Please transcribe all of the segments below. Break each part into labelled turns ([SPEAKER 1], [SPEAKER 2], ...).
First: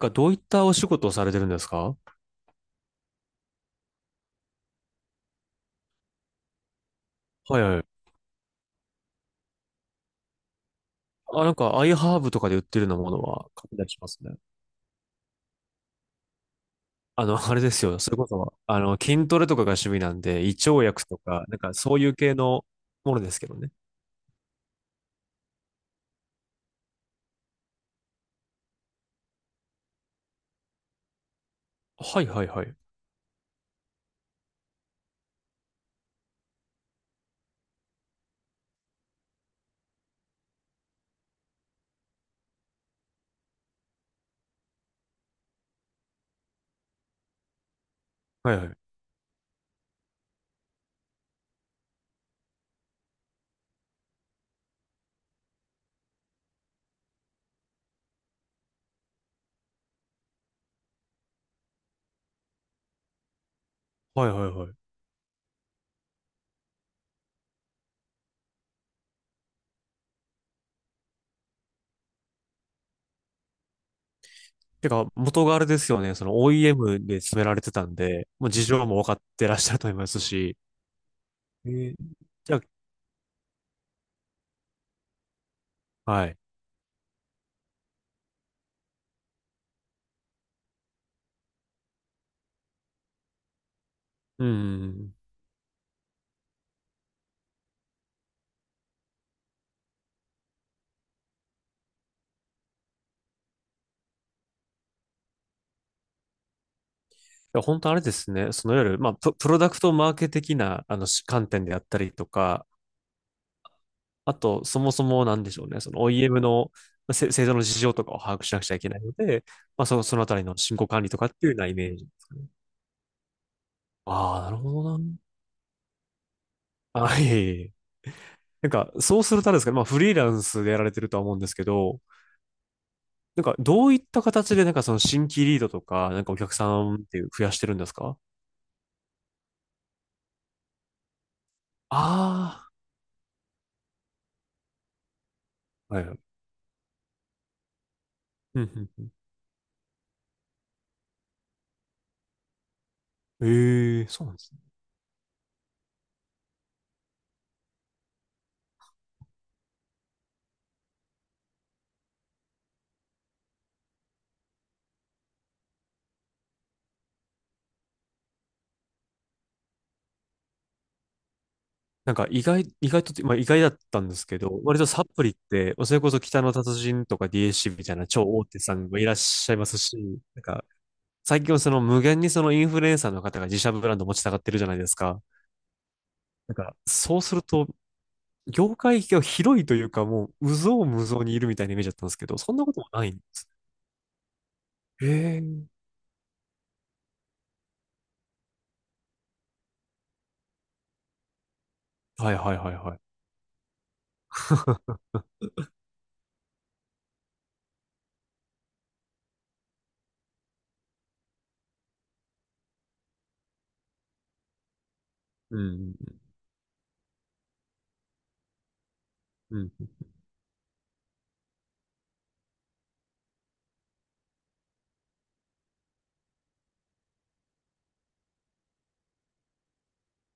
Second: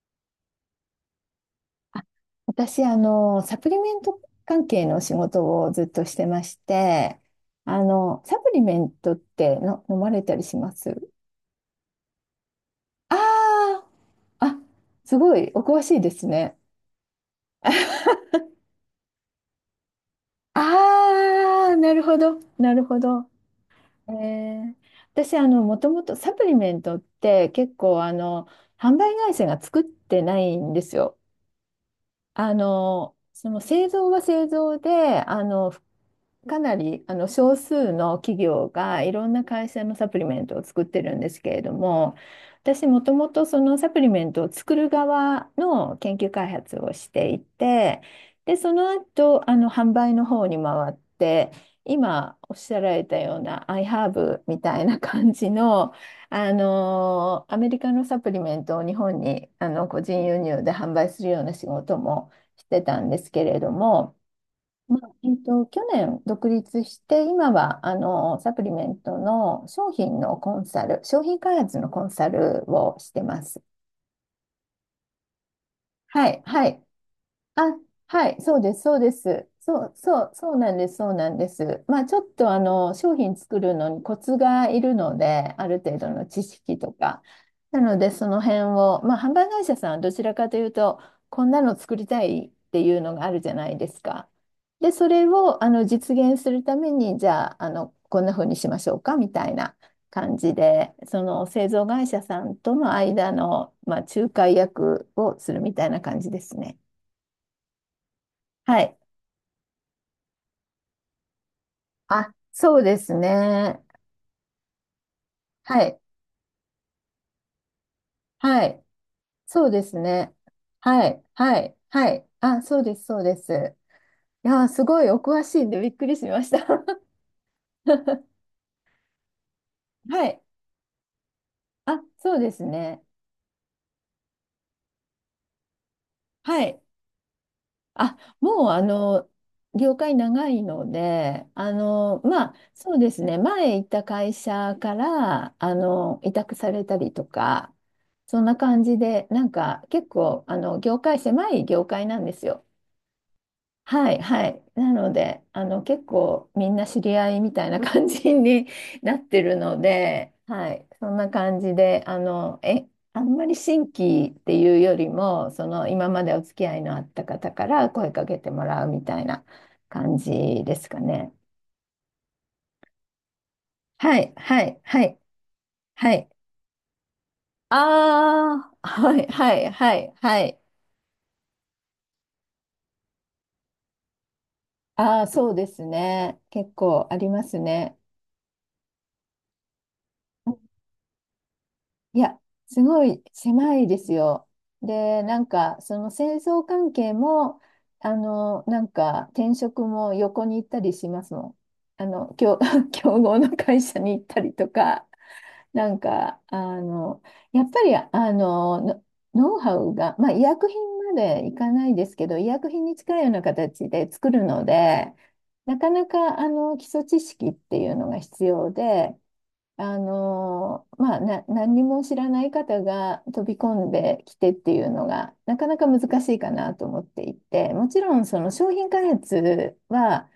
[SPEAKER 1] がどういったお仕事をされてるんですか？
[SPEAKER 2] あ私、サプリメント関係の仕事をずっとしてまして、
[SPEAKER 1] はいはい。
[SPEAKER 2] サプリメントっての飲まれたりします
[SPEAKER 1] あ、なんか、アイハーブとかで売ってるようなものは買っ
[SPEAKER 2] あ
[SPEAKER 1] たりしますね。
[SPEAKER 2] あー、あ、すごい、お詳しいですね。
[SPEAKER 1] あれですよ。それこそ、筋トレとかが趣味なんで、胃腸薬とか、なん
[SPEAKER 2] あ
[SPEAKER 1] か
[SPEAKER 2] あ、な
[SPEAKER 1] そう
[SPEAKER 2] る
[SPEAKER 1] いう
[SPEAKER 2] ほ
[SPEAKER 1] 系
[SPEAKER 2] ど、
[SPEAKER 1] の
[SPEAKER 2] なるほ
[SPEAKER 1] もの
[SPEAKER 2] ど。
[SPEAKER 1] ですけどね。
[SPEAKER 2] えー、私、もともとサプリメントって結構、販売会社が作ってないんですよ。
[SPEAKER 1] はいはいはい。
[SPEAKER 2] その製造は製造で、かなりあの少数の企業がいろんな会社のサプリメントを作ってるんですけれども、私もともとそのサプリメントを作る側の研究開発をしていて、
[SPEAKER 1] は
[SPEAKER 2] で、
[SPEAKER 1] いは
[SPEAKER 2] その
[SPEAKER 1] い。
[SPEAKER 2] 後、あの販売の方に回って、今おっしゃられたような iHerb みたいな感じの、あのアメリカのサプリメントを日本にあの個人輸入で販売するような仕事もしてたんですけれども、
[SPEAKER 1] はいはいはい。
[SPEAKER 2] まあ、去年独立して今はあのサプリメントの商品のコンサル、商品開発のコンサルをしてます。
[SPEAKER 1] てか、元があれですよね。そ
[SPEAKER 2] は
[SPEAKER 1] の
[SPEAKER 2] い、はい。
[SPEAKER 1] OEM で詰められて
[SPEAKER 2] あ、
[SPEAKER 1] たん
[SPEAKER 2] は
[SPEAKER 1] で、
[SPEAKER 2] い、
[SPEAKER 1] もう
[SPEAKER 2] そう
[SPEAKER 1] 事
[SPEAKER 2] です、
[SPEAKER 1] 情
[SPEAKER 2] そ
[SPEAKER 1] も
[SPEAKER 2] う
[SPEAKER 1] 分
[SPEAKER 2] で
[SPEAKER 1] かって
[SPEAKER 2] す。
[SPEAKER 1] らっしゃる
[SPEAKER 2] そ
[SPEAKER 1] と
[SPEAKER 2] う、
[SPEAKER 1] 思います
[SPEAKER 2] そう、そう
[SPEAKER 1] し。
[SPEAKER 2] なんです、そうなんで
[SPEAKER 1] え
[SPEAKER 2] す。
[SPEAKER 1] ー
[SPEAKER 2] まあ、ちょっと
[SPEAKER 1] じ
[SPEAKER 2] あ
[SPEAKER 1] ゃ
[SPEAKER 2] の、商品作るのにコツがいるので、ある程度
[SPEAKER 1] あ、
[SPEAKER 2] の
[SPEAKER 1] はい。
[SPEAKER 2] 知識とか。なので、その辺を、まあ、販売会社さんはどちらかというと、こんなの作りたいっていうのがあるじゃないですか。
[SPEAKER 1] うんうんう
[SPEAKER 2] で、
[SPEAKER 1] ん。
[SPEAKER 2] そ
[SPEAKER 1] い
[SPEAKER 2] れをあの実現するために、じゃあ、あの、こんな風にしましょうか、みたいな感じで、その製造会社さんとの間の、まあ、仲介役をするみたいな感じですね。
[SPEAKER 1] や、本当あれですね。そのい
[SPEAKER 2] は
[SPEAKER 1] わゆ
[SPEAKER 2] い。
[SPEAKER 1] る、まあ、プロダクトマーケ的な、し観点であったりと
[SPEAKER 2] あ、
[SPEAKER 1] か、
[SPEAKER 2] そうですね。
[SPEAKER 1] あと、そもそもなんでしょう
[SPEAKER 2] は
[SPEAKER 1] ね、そ
[SPEAKER 2] い。
[SPEAKER 1] の OEM のせ製造の事情とかを把握しな
[SPEAKER 2] は
[SPEAKER 1] くちゃい
[SPEAKER 2] い。
[SPEAKER 1] けないので、
[SPEAKER 2] そうで
[SPEAKER 1] まあ、そ
[SPEAKER 2] す
[SPEAKER 1] の、そのあ
[SPEAKER 2] ね。
[SPEAKER 1] たりの進行管
[SPEAKER 2] は
[SPEAKER 1] 理と
[SPEAKER 2] い。
[SPEAKER 1] かっていうよ
[SPEAKER 2] は
[SPEAKER 1] うなイ
[SPEAKER 2] い。
[SPEAKER 1] メージ
[SPEAKER 2] は
[SPEAKER 1] です
[SPEAKER 2] い。
[SPEAKER 1] かね。
[SPEAKER 2] あ、そうです。そうです。
[SPEAKER 1] ああ、
[SPEAKER 2] い
[SPEAKER 1] なる
[SPEAKER 2] やー、
[SPEAKER 1] ほ
[SPEAKER 2] す
[SPEAKER 1] ど
[SPEAKER 2] ごい
[SPEAKER 1] な。
[SPEAKER 2] お詳しいんでびっくりしました。
[SPEAKER 1] あ、いいえいえ。なんか、そうするとあれですかね、まあ、フリー
[SPEAKER 2] は
[SPEAKER 1] ラ
[SPEAKER 2] い。
[SPEAKER 1] ンスでやられてるとは思うんですけど、
[SPEAKER 2] あ、そうですね。
[SPEAKER 1] なんか、どういった形で、なんか、その新規リードとか、なんかお客
[SPEAKER 2] は
[SPEAKER 1] さ
[SPEAKER 2] い。
[SPEAKER 1] んっていう増やしてるんです
[SPEAKER 2] あ、
[SPEAKER 1] か？
[SPEAKER 2] もう、業界長いので、まあ、
[SPEAKER 1] あ
[SPEAKER 2] そうですね。前行った会社から、
[SPEAKER 1] あー、はいはい。
[SPEAKER 2] 委託されたりとか、そんな
[SPEAKER 1] う
[SPEAKER 2] 感
[SPEAKER 1] ん
[SPEAKER 2] じ
[SPEAKER 1] うん
[SPEAKER 2] で、なんか、結構、業界、狭い業界なんですよ。
[SPEAKER 1] うん。ええ、
[SPEAKER 2] はい、
[SPEAKER 1] そうなんで
[SPEAKER 2] は
[SPEAKER 1] す。
[SPEAKER 2] い。なので、結構みんな知り合いみたいな感じに なってるので、はい、そんな感じで、あんまり新規っていうよりも、その、今までお付き合いのあった方から声かけてもらうみたいな感じですかね。
[SPEAKER 1] なんか意外とって、まあ意外だったんで
[SPEAKER 2] は
[SPEAKER 1] す
[SPEAKER 2] い、
[SPEAKER 1] けど、
[SPEAKER 2] は
[SPEAKER 1] 割
[SPEAKER 2] い、
[SPEAKER 1] と
[SPEAKER 2] は
[SPEAKER 1] サ
[SPEAKER 2] い、
[SPEAKER 1] プリって、それこ
[SPEAKER 2] は
[SPEAKER 1] そ
[SPEAKER 2] い。
[SPEAKER 1] 北の達人とか DHC みたいな超大手
[SPEAKER 2] あ
[SPEAKER 1] さ
[SPEAKER 2] あ、
[SPEAKER 1] んもいらっ
[SPEAKER 2] はい、
[SPEAKER 1] しゃ
[SPEAKER 2] は
[SPEAKER 1] いま
[SPEAKER 2] い、
[SPEAKER 1] す
[SPEAKER 2] は
[SPEAKER 1] し、
[SPEAKER 2] い、は
[SPEAKER 1] なん
[SPEAKER 2] い。
[SPEAKER 1] か最近はその無限にそのインフルエンサーの方が自社ブランド持ちたがってるじゃないです
[SPEAKER 2] あ
[SPEAKER 1] か。
[SPEAKER 2] あ、そうですね。
[SPEAKER 1] なん
[SPEAKER 2] 結
[SPEAKER 1] か
[SPEAKER 2] 構あ
[SPEAKER 1] そう
[SPEAKER 2] り
[SPEAKER 1] す
[SPEAKER 2] ま
[SPEAKER 1] る
[SPEAKER 2] す
[SPEAKER 1] と、
[SPEAKER 2] ね。
[SPEAKER 1] 業界が広いというかもう、有象無象にいるみたいなイメージだったんで
[SPEAKER 2] い
[SPEAKER 1] すけど、
[SPEAKER 2] や、
[SPEAKER 1] そんなこと
[SPEAKER 2] す
[SPEAKER 1] も
[SPEAKER 2] ご
[SPEAKER 1] ないんで
[SPEAKER 2] い
[SPEAKER 1] す。
[SPEAKER 2] 狭いですよ。
[SPEAKER 1] へ
[SPEAKER 2] で、なん
[SPEAKER 1] え。
[SPEAKER 2] か、その戦争関係も、なんか、転職も横に行ったりしますもん。
[SPEAKER 1] はいはいはい はい。
[SPEAKER 2] 競合の会社に行ったりと か、なんか、やっぱり、ノウハウが、まあ、医薬品までいかないですけど、医薬品に近いような形で作るので、
[SPEAKER 1] う
[SPEAKER 2] なか
[SPEAKER 1] ん、
[SPEAKER 2] なか、基礎知識っていうのが必要で、
[SPEAKER 1] うん、
[SPEAKER 2] まあ、何にも知らない方が飛び込んできてっていうのがなかなか難しいかなと思っていて、もちろんその商品開発は、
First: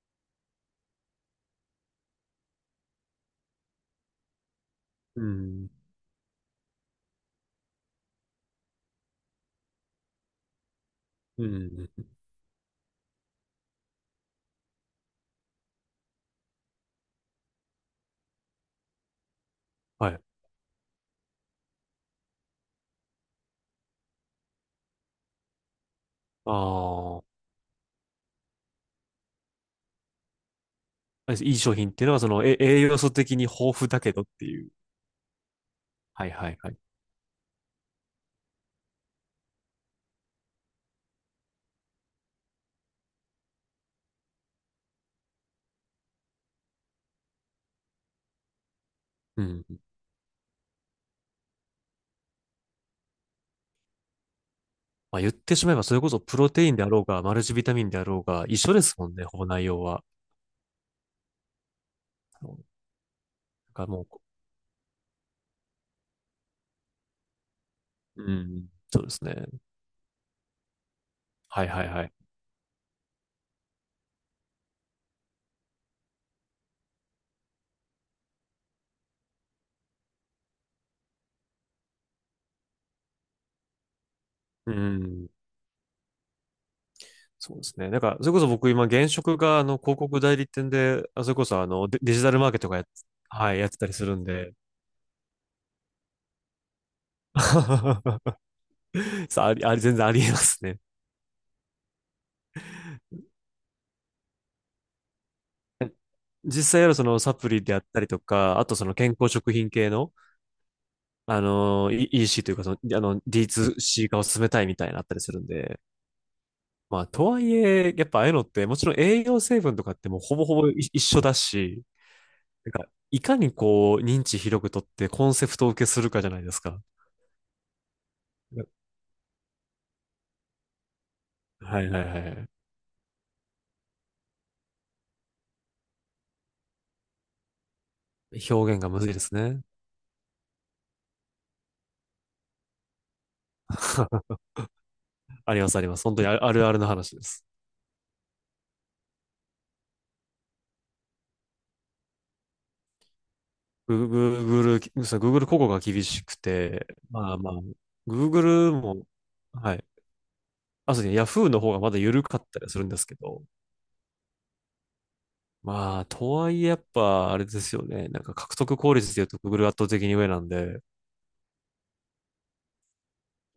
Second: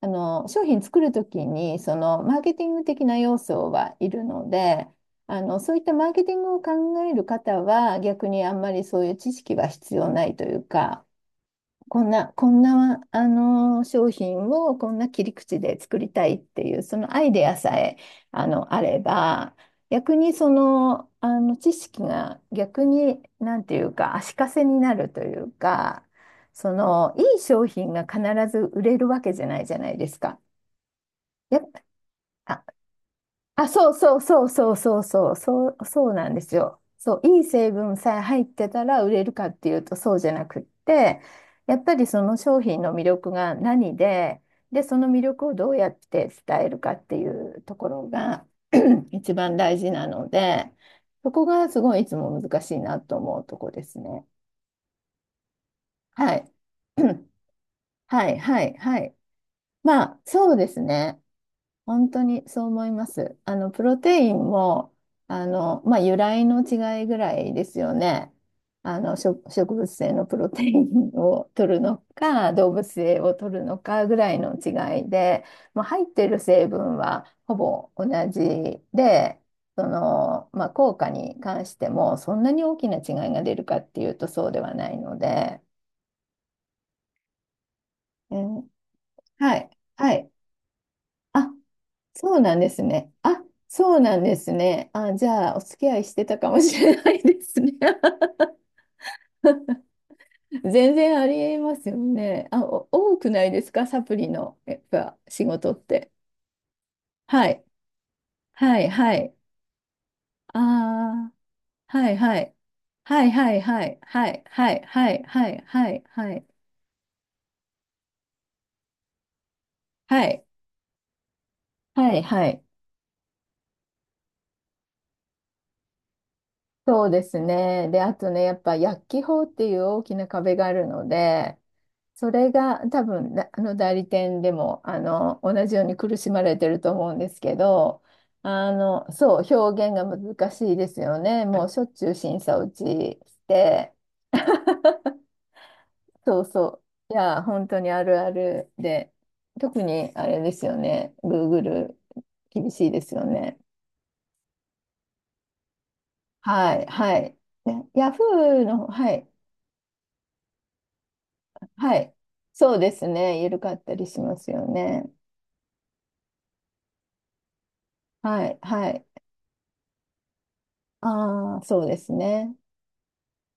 [SPEAKER 2] 商品作るときにそのマーケティング的な要素はいるので、
[SPEAKER 1] うん、
[SPEAKER 2] そういったマーケティングを考える方は逆にあんまりそういう知識は必要ないというか、
[SPEAKER 1] うん、う
[SPEAKER 2] こ
[SPEAKER 1] ん
[SPEAKER 2] んな、こんな、商品をこんな切り口で作りたいっていう、そのアイデアさえ、あれば、
[SPEAKER 1] は
[SPEAKER 2] 逆
[SPEAKER 1] い。
[SPEAKER 2] にその、知識が逆に、なんていうか、足かせになるというか、その、
[SPEAKER 1] あ
[SPEAKER 2] いい商品が必ず売れるわけじゃないじゃないですか。
[SPEAKER 1] あ、い
[SPEAKER 2] や
[SPEAKER 1] い
[SPEAKER 2] っ
[SPEAKER 1] 商
[SPEAKER 2] ぱ、
[SPEAKER 1] 品っていうのは、その、え栄養素的に豊
[SPEAKER 2] あ、
[SPEAKER 1] 富だけどっていう。
[SPEAKER 2] そう
[SPEAKER 1] は
[SPEAKER 2] な
[SPEAKER 1] い
[SPEAKER 2] んで
[SPEAKER 1] は
[SPEAKER 2] す
[SPEAKER 1] いはい。
[SPEAKER 2] よ。そう、いい成分さえ入ってたら売れるかっていうとそうじゃなくって、やっぱりその商品の魅力が何で、で、その魅力をどうやって伝えるかっていうところが 一
[SPEAKER 1] う
[SPEAKER 2] 番大
[SPEAKER 1] ん。
[SPEAKER 2] 事なので、そこがすごいいつも難しいなと思うとこですね。
[SPEAKER 1] まあ、言ってしまえば、それこそ
[SPEAKER 2] は
[SPEAKER 1] プロ
[SPEAKER 2] い。
[SPEAKER 1] テインであろうが、マルチビタミンであろう
[SPEAKER 2] はい、
[SPEAKER 1] が、一
[SPEAKER 2] は
[SPEAKER 1] 緒
[SPEAKER 2] い、
[SPEAKER 1] です
[SPEAKER 2] は
[SPEAKER 1] もん
[SPEAKER 2] い。
[SPEAKER 1] ね、ほぼ内容は。
[SPEAKER 2] まあ、そうですね。本当にそう
[SPEAKER 1] だ
[SPEAKER 2] 思います。あの、
[SPEAKER 1] か
[SPEAKER 2] プ
[SPEAKER 1] ら
[SPEAKER 2] ロ
[SPEAKER 1] も
[SPEAKER 2] テインも、まあ、由来の違いぐらいですよ
[SPEAKER 1] う、う
[SPEAKER 2] ね。
[SPEAKER 1] ん、
[SPEAKER 2] あ
[SPEAKER 1] そうで
[SPEAKER 2] の、
[SPEAKER 1] すね。
[SPEAKER 2] 植物性のプロテインを
[SPEAKER 1] はい
[SPEAKER 2] 取る
[SPEAKER 1] はい
[SPEAKER 2] の
[SPEAKER 1] はい。
[SPEAKER 2] か、動物性を取るのかぐらいの違いで、まあ、入ってる成分はほぼ同じで、その、まあ、効果に関しても、そんなに大きな違いが出るかっていうとそうで
[SPEAKER 1] う
[SPEAKER 2] はないの
[SPEAKER 1] ん。
[SPEAKER 2] で、
[SPEAKER 1] そうですね。だから、それ
[SPEAKER 2] う
[SPEAKER 1] こそ
[SPEAKER 2] ん、
[SPEAKER 1] 僕今、現職
[SPEAKER 2] は
[SPEAKER 1] が、
[SPEAKER 2] い、
[SPEAKER 1] 広
[SPEAKER 2] は
[SPEAKER 1] 告
[SPEAKER 2] い。
[SPEAKER 1] 代理店で、あ、それこ
[SPEAKER 2] あ、
[SPEAKER 1] そ、デ、デジタ
[SPEAKER 2] そ
[SPEAKER 1] ル
[SPEAKER 2] う
[SPEAKER 1] マー
[SPEAKER 2] な
[SPEAKER 1] ケ
[SPEAKER 2] ん
[SPEAKER 1] ッ
[SPEAKER 2] で
[SPEAKER 1] トが
[SPEAKER 2] すね。あ、
[SPEAKER 1] はい、やってたり
[SPEAKER 2] そう
[SPEAKER 1] す
[SPEAKER 2] な
[SPEAKER 1] る
[SPEAKER 2] ん
[SPEAKER 1] ん
[SPEAKER 2] です
[SPEAKER 1] で、
[SPEAKER 2] ね。あ、じゃあ、お付き合いしてたかもしれないで すね。
[SPEAKER 1] さあ、あり、あり、全然ありえますね。
[SPEAKER 2] 全然ありえますよね。あ、お多くないですか、サプリの、やっぱ、仕事って。
[SPEAKER 1] 実際やるそのサ
[SPEAKER 2] は
[SPEAKER 1] プリ
[SPEAKER 2] い。
[SPEAKER 1] であったりとか、あと
[SPEAKER 2] は
[SPEAKER 1] そ
[SPEAKER 2] い、
[SPEAKER 1] の
[SPEAKER 2] は
[SPEAKER 1] 健康
[SPEAKER 2] い。
[SPEAKER 1] 食品系の、
[SPEAKER 2] ああ、はい、
[SPEAKER 1] イーシ
[SPEAKER 2] は
[SPEAKER 1] c と
[SPEAKER 2] い。
[SPEAKER 1] いうか、その、
[SPEAKER 2] はい、はい、はい、
[SPEAKER 1] D2C 化を
[SPEAKER 2] は
[SPEAKER 1] 進
[SPEAKER 2] い、
[SPEAKER 1] めたい
[SPEAKER 2] は
[SPEAKER 1] み
[SPEAKER 2] い、
[SPEAKER 1] たいなのあっ
[SPEAKER 2] は
[SPEAKER 1] たり
[SPEAKER 2] い、
[SPEAKER 1] するん
[SPEAKER 2] はい、
[SPEAKER 1] で、
[SPEAKER 2] はい、はい、
[SPEAKER 1] まあ、とはいえ、やっぱああいうのって、もちろん栄養成分とかってもう
[SPEAKER 2] は
[SPEAKER 1] ほ
[SPEAKER 2] い、
[SPEAKER 1] ぼほぼい一緒だし、
[SPEAKER 2] はい、はい。
[SPEAKER 1] なんか、いかにこう、認知広くとってコンセプトを受けするかじゃないですか。
[SPEAKER 2] そうですね。で、あとね、やっぱ薬機法っていう大きな壁があるので、
[SPEAKER 1] はいはいはい
[SPEAKER 2] そ
[SPEAKER 1] はい。
[SPEAKER 2] れが多分だあの代理店でもあの同じように苦しまれてると思うんですけど、
[SPEAKER 1] 表
[SPEAKER 2] あ
[SPEAKER 1] 現がむず
[SPEAKER 2] の
[SPEAKER 1] いです
[SPEAKER 2] そう、
[SPEAKER 1] ね。
[SPEAKER 2] 表現が難しいですよね。もうしょっちゅう審査落ちして、
[SPEAKER 1] ありますあります。本当 にあ
[SPEAKER 2] そう
[SPEAKER 1] あるある
[SPEAKER 2] そ
[SPEAKER 1] の
[SPEAKER 2] う。い
[SPEAKER 1] 話で
[SPEAKER 2] や、
[SPEAKER 1] す。
[SPEAKER 2] 本当にあるあるで、特にあれですよね。Google 厳しいですよね。
[SPEAKER 1] Google そう、 Google 広告が厳しく
[SPEAKER 2] はい、
[SPEAKER 1] て、
[SPEAKER 2] は
[SPEAKER 1] ま
[SPEAKER 2] い。
[SPEAKER 1] あまあ、
[SPEAKER 2] ね、Yahoo
[SPEAKER 1] Google
[SPEAKER 2] の、
[SPEAKER 1] も、
[SPEAKER 2] はい。
[SPEAKER 1] はい。あ、そうですね、Yahoo の方がま
[SPEAKER 2] は
[SPEAKER 1] だ
[SPEAKER 2] い。
[SPEAKER 1] 緩かったり
[SPEAKER 2] そう
[SPEAKER 1] するん
[SPEAKER 2] で
[SPEAKER 1] です
[SPEAKER 2] す
[SPEAKER 1] け
[SPEAKER 2] ね。
[SPEAKER 1] ど、
[SPEAKER 2] 緩かったりしますよね。
[SPEAKER 1] まあ、とはいえやっぱ、あれですよね。なんか
[SPEAKER 2] は
[SPEAKER 1] 獲
[SPEAKER 2] い。
[SPEAKER 1] 得
[SPEAKER 2] は
[SPEAKER 1] 効率で
[SPEAKER 2] い。
[SPEAKER 1] 言うと Google 圧倒的に上なんで、で
[SPEAKER 2] ああ、そうですね。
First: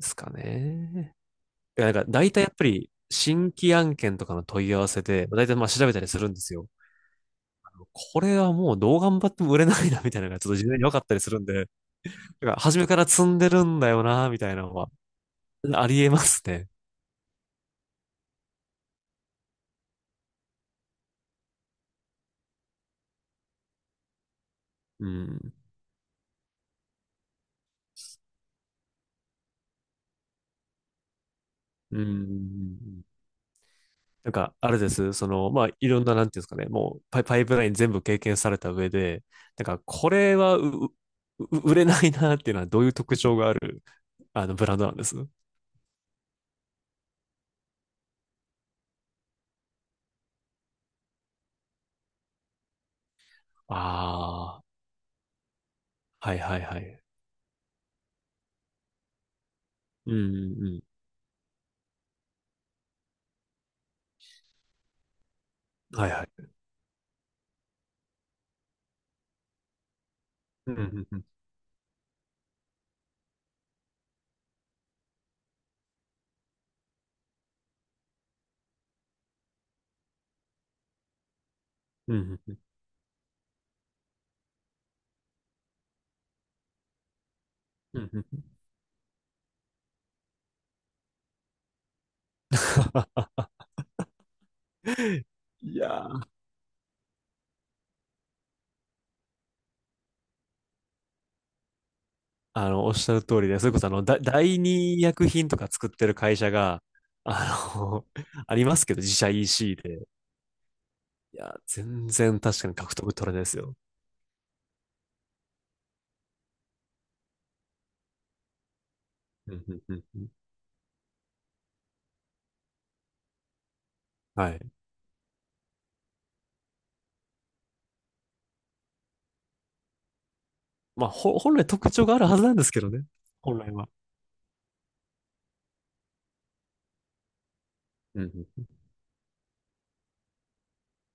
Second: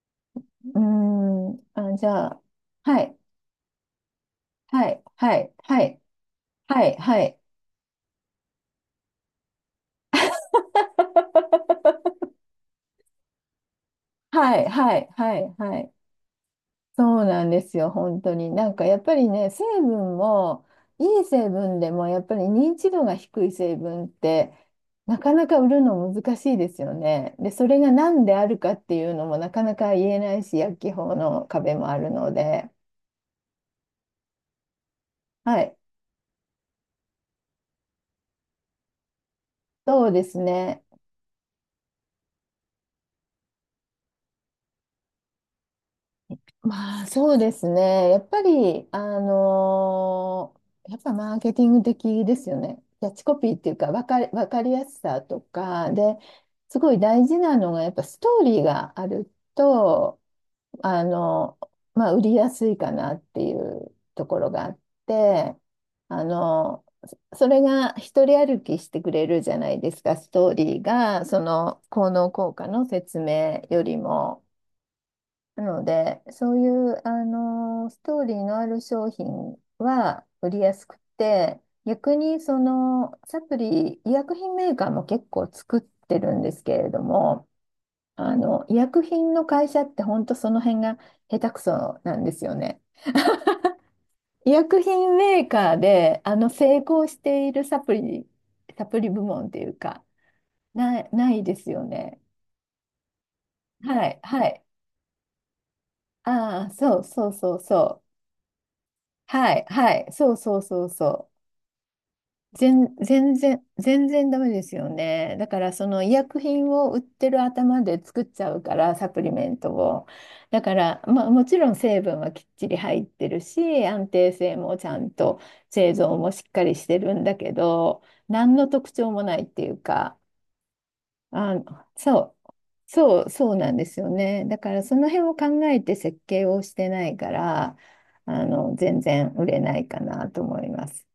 [SPEAKER 1] すか
[SPEAKER 2] うー
[SPEAKER 1] ね。
[SPEAKER 2] ん。
[SPEAKER 1] いや、
[SPEAKER 2] あ、
[SPEAKER 1] なんか
[SPEAKER 2] じゃ
[SPEAKER 1] 大
[SPEAKER 2] あ、
[SPEAKER 1] 体やっぱり
[SPEAKER 2] はい。
[SPEAKER 1] 新規案件とかの問い合
[SPEAKER 2] は
[SPEAKER 1] わ
[SPEAKER 2] い。
[SPEAKER 1] せで、
[SPEAKER 2] は
[SPEAKER 1] 大
[SPEAKER 2] い。
[SPEAKER 1] 体まあ
[SPEAKER 2] は
[SPEAKER 1] 調べた
[SPEAKER 2] い。
[SPEAKER 1] りするんですよ。
[SPEAKER 2] はい。はい。
[SPEAKER 1] これはもうどう頑張っても売れないな、みたいなのがちょっと事前に分かったりするんで、なんか初めから積んでるんだよな、みた
[SPEAKER 2] は
[SPEAKER 1] いな
[SPEAKER 2] い。
[SPEAKER 1] のは、
[SPEAKER 2] はい。はい。はい。は
[SPEAKER 1] あ
[SPEAKER 2] い。
[SPEAKER 1] りえますね。
[SPEAKER 2] そうなんですよ、本当に。なんかやっぱりね、成分も、いい成分でもやっぱり認知度が低い成分って、
[SPEAKER 1] う
[SPEAKER 2] なかな
[SPEAKER 1] ん。
[SPEAKER 2] か売るの難しいですよね。で、それが何であるかっていうのもなかなか言えないし、薬機法の壁もあ
[SPEAKER 1] う
[SPEAKER 2] るので。
[SPEAKER 1] ん。なんか、あれです。その、
[SPEAKER 2] は
[SPEAKER 1] まあ、
[SPEAKER 2] い、
[SPEAKER 1] いろんな、なんていうんですかね、もうパイプライン全部経験された上で、なんか、
[SPEAKER 2] そ
[SPEAKER 1] こ
[SPEAKER 2] うで
[SPEAKER 1] れ
[SPEAKER 2] す
[SPEAKER 1] は
[SPEAKER 2] ね。
[SPEAKER 1] う、う売れないなっていうのはどういう特徴がある、ブランドなんです？
[SPEAKER 2] まあそうですね。やっぱり、やっぱマーケティング的ですよね。キャッチコピーっていうか、わか
[SPEAKER 1] ああ
[SPEAKER 2] りやすさとか、で、
[SPEAKER 1] ー、はいはいは
[SPEAKER 2] すごい
[SPEAKER 1] い。
[SPEAKER 2] 大事なのが、やっぱストーリーがある
[SPEAKER 1] うんう
[SPEAKER 2] と、
[SPEAKER 1] んう
[SPEAKER 2] あの、まあ売りやすいかなっていうところがあって、
[SPEAKER 1] ん。はい
[SPEAKER 2] あ
[SPEAKER 1] はい。
[SPEAKER 2] の、それが一人歩きしてくれるじゃないですか、ストー
[SPEAKER 1] うん
[SPEAKER 2] リ
[SPEAKER 1] う
[SPEAKER 2] ー
[SPEAKER 1] んう
[SPEAKER 2] が、
[SPEAKER 1] ん。
[SPEAKER 2] その効能効果の説明よりも。なので、そういう、あのストーリーのある商品は売りやすくて、
[SPEAKER 1] う
[SPEAKER 2] 逆
[SPEAKER 1] んう
[SPEAKER 2] に
[SPEAKER 1] んう
[SPEAKER 2] そ
[SPEAKER 1] ん。
[SPEAKER 2] のサプリ、医薬品メーカーも結構作ってるんですけれども、
[SPEAKER 1] うんうんうん
[SPEAKER 2] 医薬品の会社って本当その辺が下手くそなんですよね。医薬品 メーカ
[SPEAKER 1] い
[SPEAKER 2] ー
[SPEAKER 1] や
[SPEAKER 2] で、
[SPEAKER 1] ー、
[SPEAKER 2] 成功しているサプリ、サプリ部門っていうか、ないですよね。
[SPEAKER 1] おっしゃる通りで、それこそ、
[SPEAKER 2] はい、は
[SPEAKER 1] 第
[SPEAKER 2] い。
[SPEAKER 1] 二医薬品とか作ってる会社
[SPEAKER 2] ああ、
[SPEAKER 1] が、
[SPEAKER 2] そうそうそう
[SPEAKER 1] あ
[SPEAKER 2] そう。
[SPEAKER 1] の、ありますけど、自社
[SPEAKER 2] はい、
[SPEAKER 1] EC
[SPEAKER 2] はい、
[SPEAKER 1] で。
[SPEAKER 2] そうそうそうそう。
[SPEAKER 1] いや、全然確かに獲得取れないですよ。
[SPEAKER 2] 全然ダメですよね。だからその医薬品を売ってる頭で作っちゃうから、サプリメ
[SPEAKER 1] う
[SPEAKER 2] ン
[SPEAKER 1] ん
[SPEAKER 2] ト
[SPEAKER 1] うんうん
[SPEAKER 2] を。
[SPEAKER 1] うん、
[SPEAKER 2] だから、まあ、もちろん成分はきっちり入ってるし、安定
[SPEAKER 1] は
[SPEAKER 2] 性
[SPEAKER 1] い。
[SPEAKER 2] もちゃんと製造もしっかりしてるんだけど、何の特徴もないっていうか、
[SPEAKER 1] まあ、ほ本来
[SPEAKER 2] あ、
[SPEAKER 1] 特徴がある
[SPEAKER 2] そ
[SPEAKER 1] はず
[SPEAKER 2] う、
[SPEAKER 1] なんですけどね。
[SPEAKER 2] そう
[SPEAKER 1] 本来
[SPEAKER 2] なんで
[SPEAKER 1] は。
[SPEAKER 2] すよね。だからその辺を考えて設計をしてないから、
[SPEAKER 1] うんうん、
[SPEAKER 2] 全然売れないかなと思います。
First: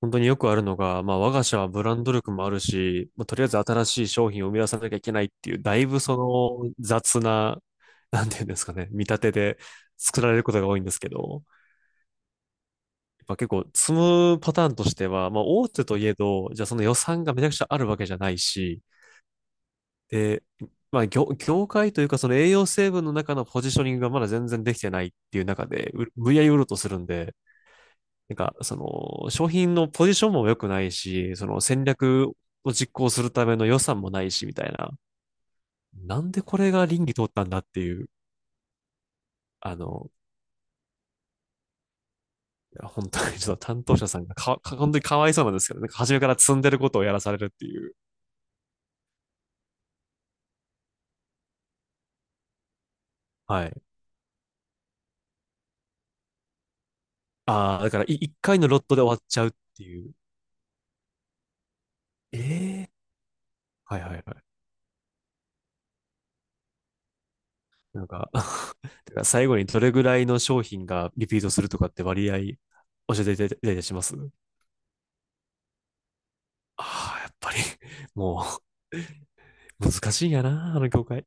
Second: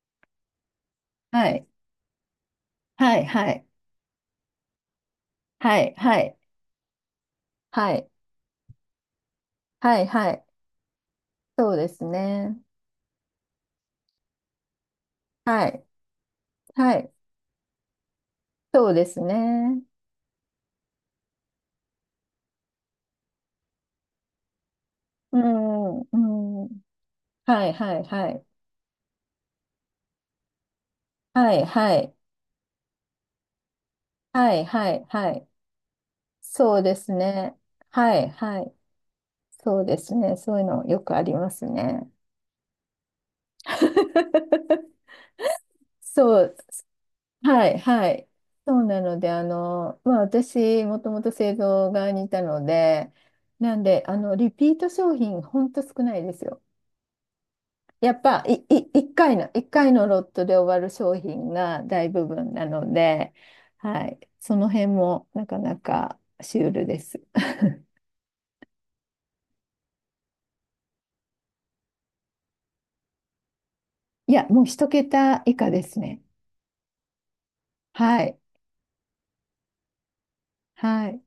[SPEAKER 1] 本当によくあるのが、まあ、我が
[SPEAKER 2] は
[SPEAKER 1] 社
[SPEAKER 2] い、
[SPEAKER 1] はブランド力もあるし、
[SPEAKER 2] は
[SPEAKER 1] ま
[SPEAKER 2] い、
[SPEAKER 1] あ、とりあえ
[SPEAKER 2] は
[SPEAKER 1] ず
[SPEAKER 2] い。
[SPEAKER 1] 新しい商品を生み出さなきゃいけないっていう、だ
[SPEAKER 2] は
[SPEAKER 1] い
[SPEAKER 2] い、
[SPEAKER 1] ぶそ
[SPEAKER 2] はい、
[SPEAKER 1] の雑な、
[SPEAKER 2] はい、
[SPEAKER 1] なんていうんですかね、見立てで
[SPEAKER 2] はい、
[SPEAKER 1] 作
[SPEAKER 2] は
[SPEAKER 1] られる
[SPEAKER 2] い、
[SPEAKER 1] ことが多いんですけど、
[SPEAKER 2] そうですね。
[SPEAKER 1] やっぱ結構積むパターンとしては、まあ、
[SPEAKER 2] は
[SPEAKER 1] 大
[SPEAKER 2] い、
[SPEAKER 1] 手といえど、じゃあその予
[SPEAKER 2] はい、
[SPEAKER 1] 算がめちゃくちゃあるわけじゃないし、
[SPEAKER 2] そうですね。
[SPEAKER 1] で、まあ、業界というか、その栄養成分の中のポジショニングがまだ全然できてないっ
[SPEAKER 2] う
[SPEAKER 1] ていう中で、
[SPEAKER 2] ん、
[SPEAKER 1] う無理やり売ろ
[SPEAKER 2] う
[SPEAKER 1] うと
[SPEAKER 2] ん、
[SPEAKER 1] するんで、
[SPEAKER 2] はい、はい、は
[SPEAKER 1] なん
[SPEAKER 2] い、
[SPEAKER 1] か、その、商品のポジションも良くないし、そ
[SPEAKER 2] は
[SPEAKER 1] の
[SPEAKER 2] い、
[SPEAKER 1] 戦
[SPEAKER 2] はい、
[SPEAKER 1] 略を実行するための予算もないし、み
[SPEAKER 2] はい、
[SPEAKER 1] たいな。
[SPEAKER 2] はい、はい、
[SPEAKER 1] なんでこれ
[SPEAKER 2] そう
[SPEAKER 1] が
[SPEAKER 2] で
[SPEAKER 1] 倫
[SPEAKER 2] す
[SPEAKER 1] 理通ったん
[SPEAKER 2] ね。
[SPEAKER 1] だっていう、
[SPEAKER 2] はい、はい、
[SPEAKER 1] あ
[SPEAKER 2] そうで
[SPEAKER 1] の、
[SPEAKER 2] すね。そういうのよくありますね。
[SPEAKER 1] いや、本当にちょっと担当者さんがか、か本当に かわいそうなんですけどね、なんか初めから
[SPEAKER 2] そ
[SPEAKER 1] 積
[SPEAKER 2] う、
[SPEAKER 1] んでることをやらされるっ
[SPEAKER 2] は
[SPEAKER 1] て
[SPEAKER 2] い、
[SPEAKER 1] いう。
[SPEAKER 2] はい。そうなので、まあ、私、もともと製造側にいたので、
[SPEAKER 1] は
[SPEAKER 2] なん
[SPEAKER 1] い。
[SPEAKER 2] で、リピート商品、ほんと少ないですよ。
[SPEAKER 1] ああ、だから
[SPEAKER 2] や
[SPEAKER 1] い
[SPEAKER 2] っ
[SPEAKER 1] 一
[SPEAKER 2] ぱ、
[SPEAKER 1] 回
[SPEAKER 2] い、
[SPEAKER 1] の
[SPEAKER 2] い、
[SPEAKER 1] ロットで
[SPEAKER 2] 一
[SPEAKER 1] 終わっ
[SPEAKER 2] 回
[SPEAKER 1] ちゃう
[SPEAKER 2] の、
[SPEAKER 1] っ
[SPEAKER 2] 一
[SPEAKER 1] て
[SPEAKER 2] 回の
[SPEAKER 1] いう。
[SPEAKER 2] ロットで終わる商品が大部
[SPEAKER 1] え
[SPEAKER 2] 分な
[SPEAKER 1] え、
[SPEAKER 2] ので、
[SPEAKER 1] はい
[SPEAKER 2] は
[SPEAKER 1] は
[SPEAKER 2] い。
[SPEAKER 1] いは
[SPEAKER 2] そ
[SPEAKER 1] い。
[SPEAKER 2] の辺もなかなかシュールです。
[SPEAKER 1] なんか てか最後にどれぐらいの商品がリピートするとかって割合教えていただいたりします？
[SPEAKER 2] いや、もう一桁以下ですね。
[SPEAKER 1] あ あー、やっぱり、
[SPEAKER 2] はい。
[SPEAKER 1] もう、難しいんやな、あの業
[SPEAKER 2] はい。
[SPEAKER 1] 界。